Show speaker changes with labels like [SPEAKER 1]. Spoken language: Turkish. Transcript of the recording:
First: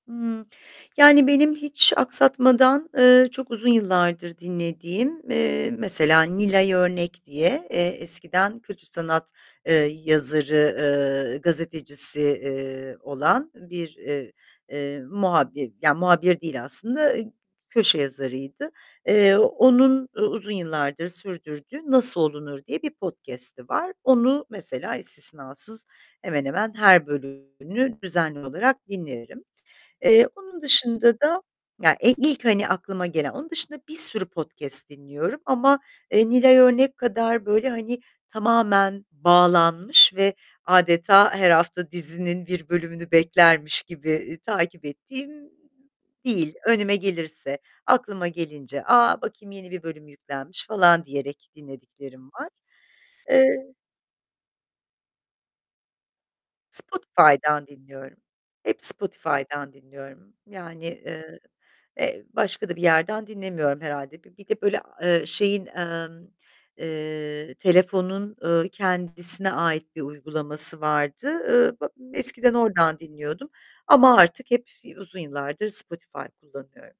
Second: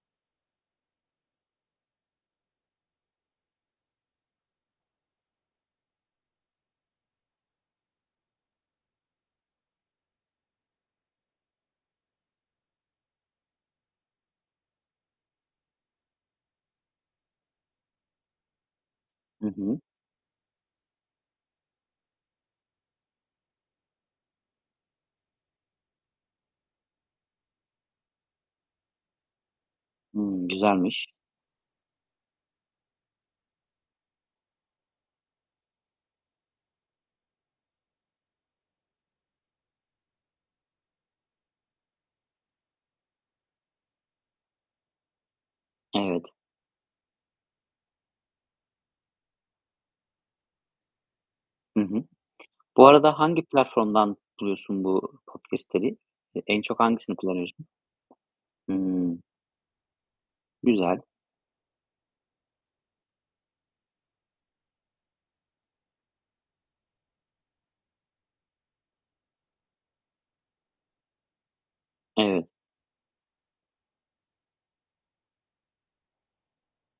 [SPEAKER 1] Imm. Yani benim hiç aksatmadan, eee, çok uzun yıllardır dinlediğim, eee, mesela Nilay Örnek diye, eee, eskiden kötü sanat, eee, yazarı, eee, gazetecisi, eee, olan bir, eee, muhabir, ya muhabir değil aslında köşe yazarıydı. Eee,
[SPEAKER 2] Hı hı.
[SPEAKER 1] onun u uzun yıllardır sürdürdüğü "Nasıl olunur?" diye bir podcast'i var. Onu mesela istisnasız, hemen hemen her bölümünü düzenli olarak dinlerim. Eee,
[SPEAKER 2] Hıı,
[SPEAKER 1] onun
[SPEAKER 2] güzelmiş.
[SPEAKER 1] dışında da ya ilk, hani, aklıma gelen. Onun dışında bir sürü podcast dinliyorum ama, eee, Nilay Örnek kadar böyle hani, tamamen bağlanmış ve adeta her hafta dizinin bir bölümünü beklermiş gibi i takip ettiğim
[SPEAKER 2] Evet.
[SPEAKER 1] değil, önüme gelirse, aklıma gelince. "A, bakayım yeni bir bölüm yüklenmiş." falan diyerek
[SPEAKER 2] Hı hı.
[SPEAKER 1] dinlediklerim var.
[SPEAKER 2] Bu arada hangi
[SPEAKER 1] Eee
[SPEAKER 2] platformdan buluyorsun bu podcast'leri? En çok hangisini kullanıyorsun?
[SPEAKER 1] Spotify'dan dinliyorum. Hep
[SPEAKER 2] Hıı.
[SPEAKER 1] Spotify'dan dinliyorum. Yani,
[SPEAKER 2] Güzel.
[SPEAKER 1] eee, eee, başka da bir yerden dinlemiyorum herhâlde. Bir bir de böyle, eee, şeyin, emm, eee, telefonun, ııı, kendisine ait bir uygulaması vardı. Iıı, b
[SPEAKER 2] Evet.
[SPEAKER 1] eskiden oradan dinliyordum ama artık hep uzun yıllardır Spotify kullanıyorum.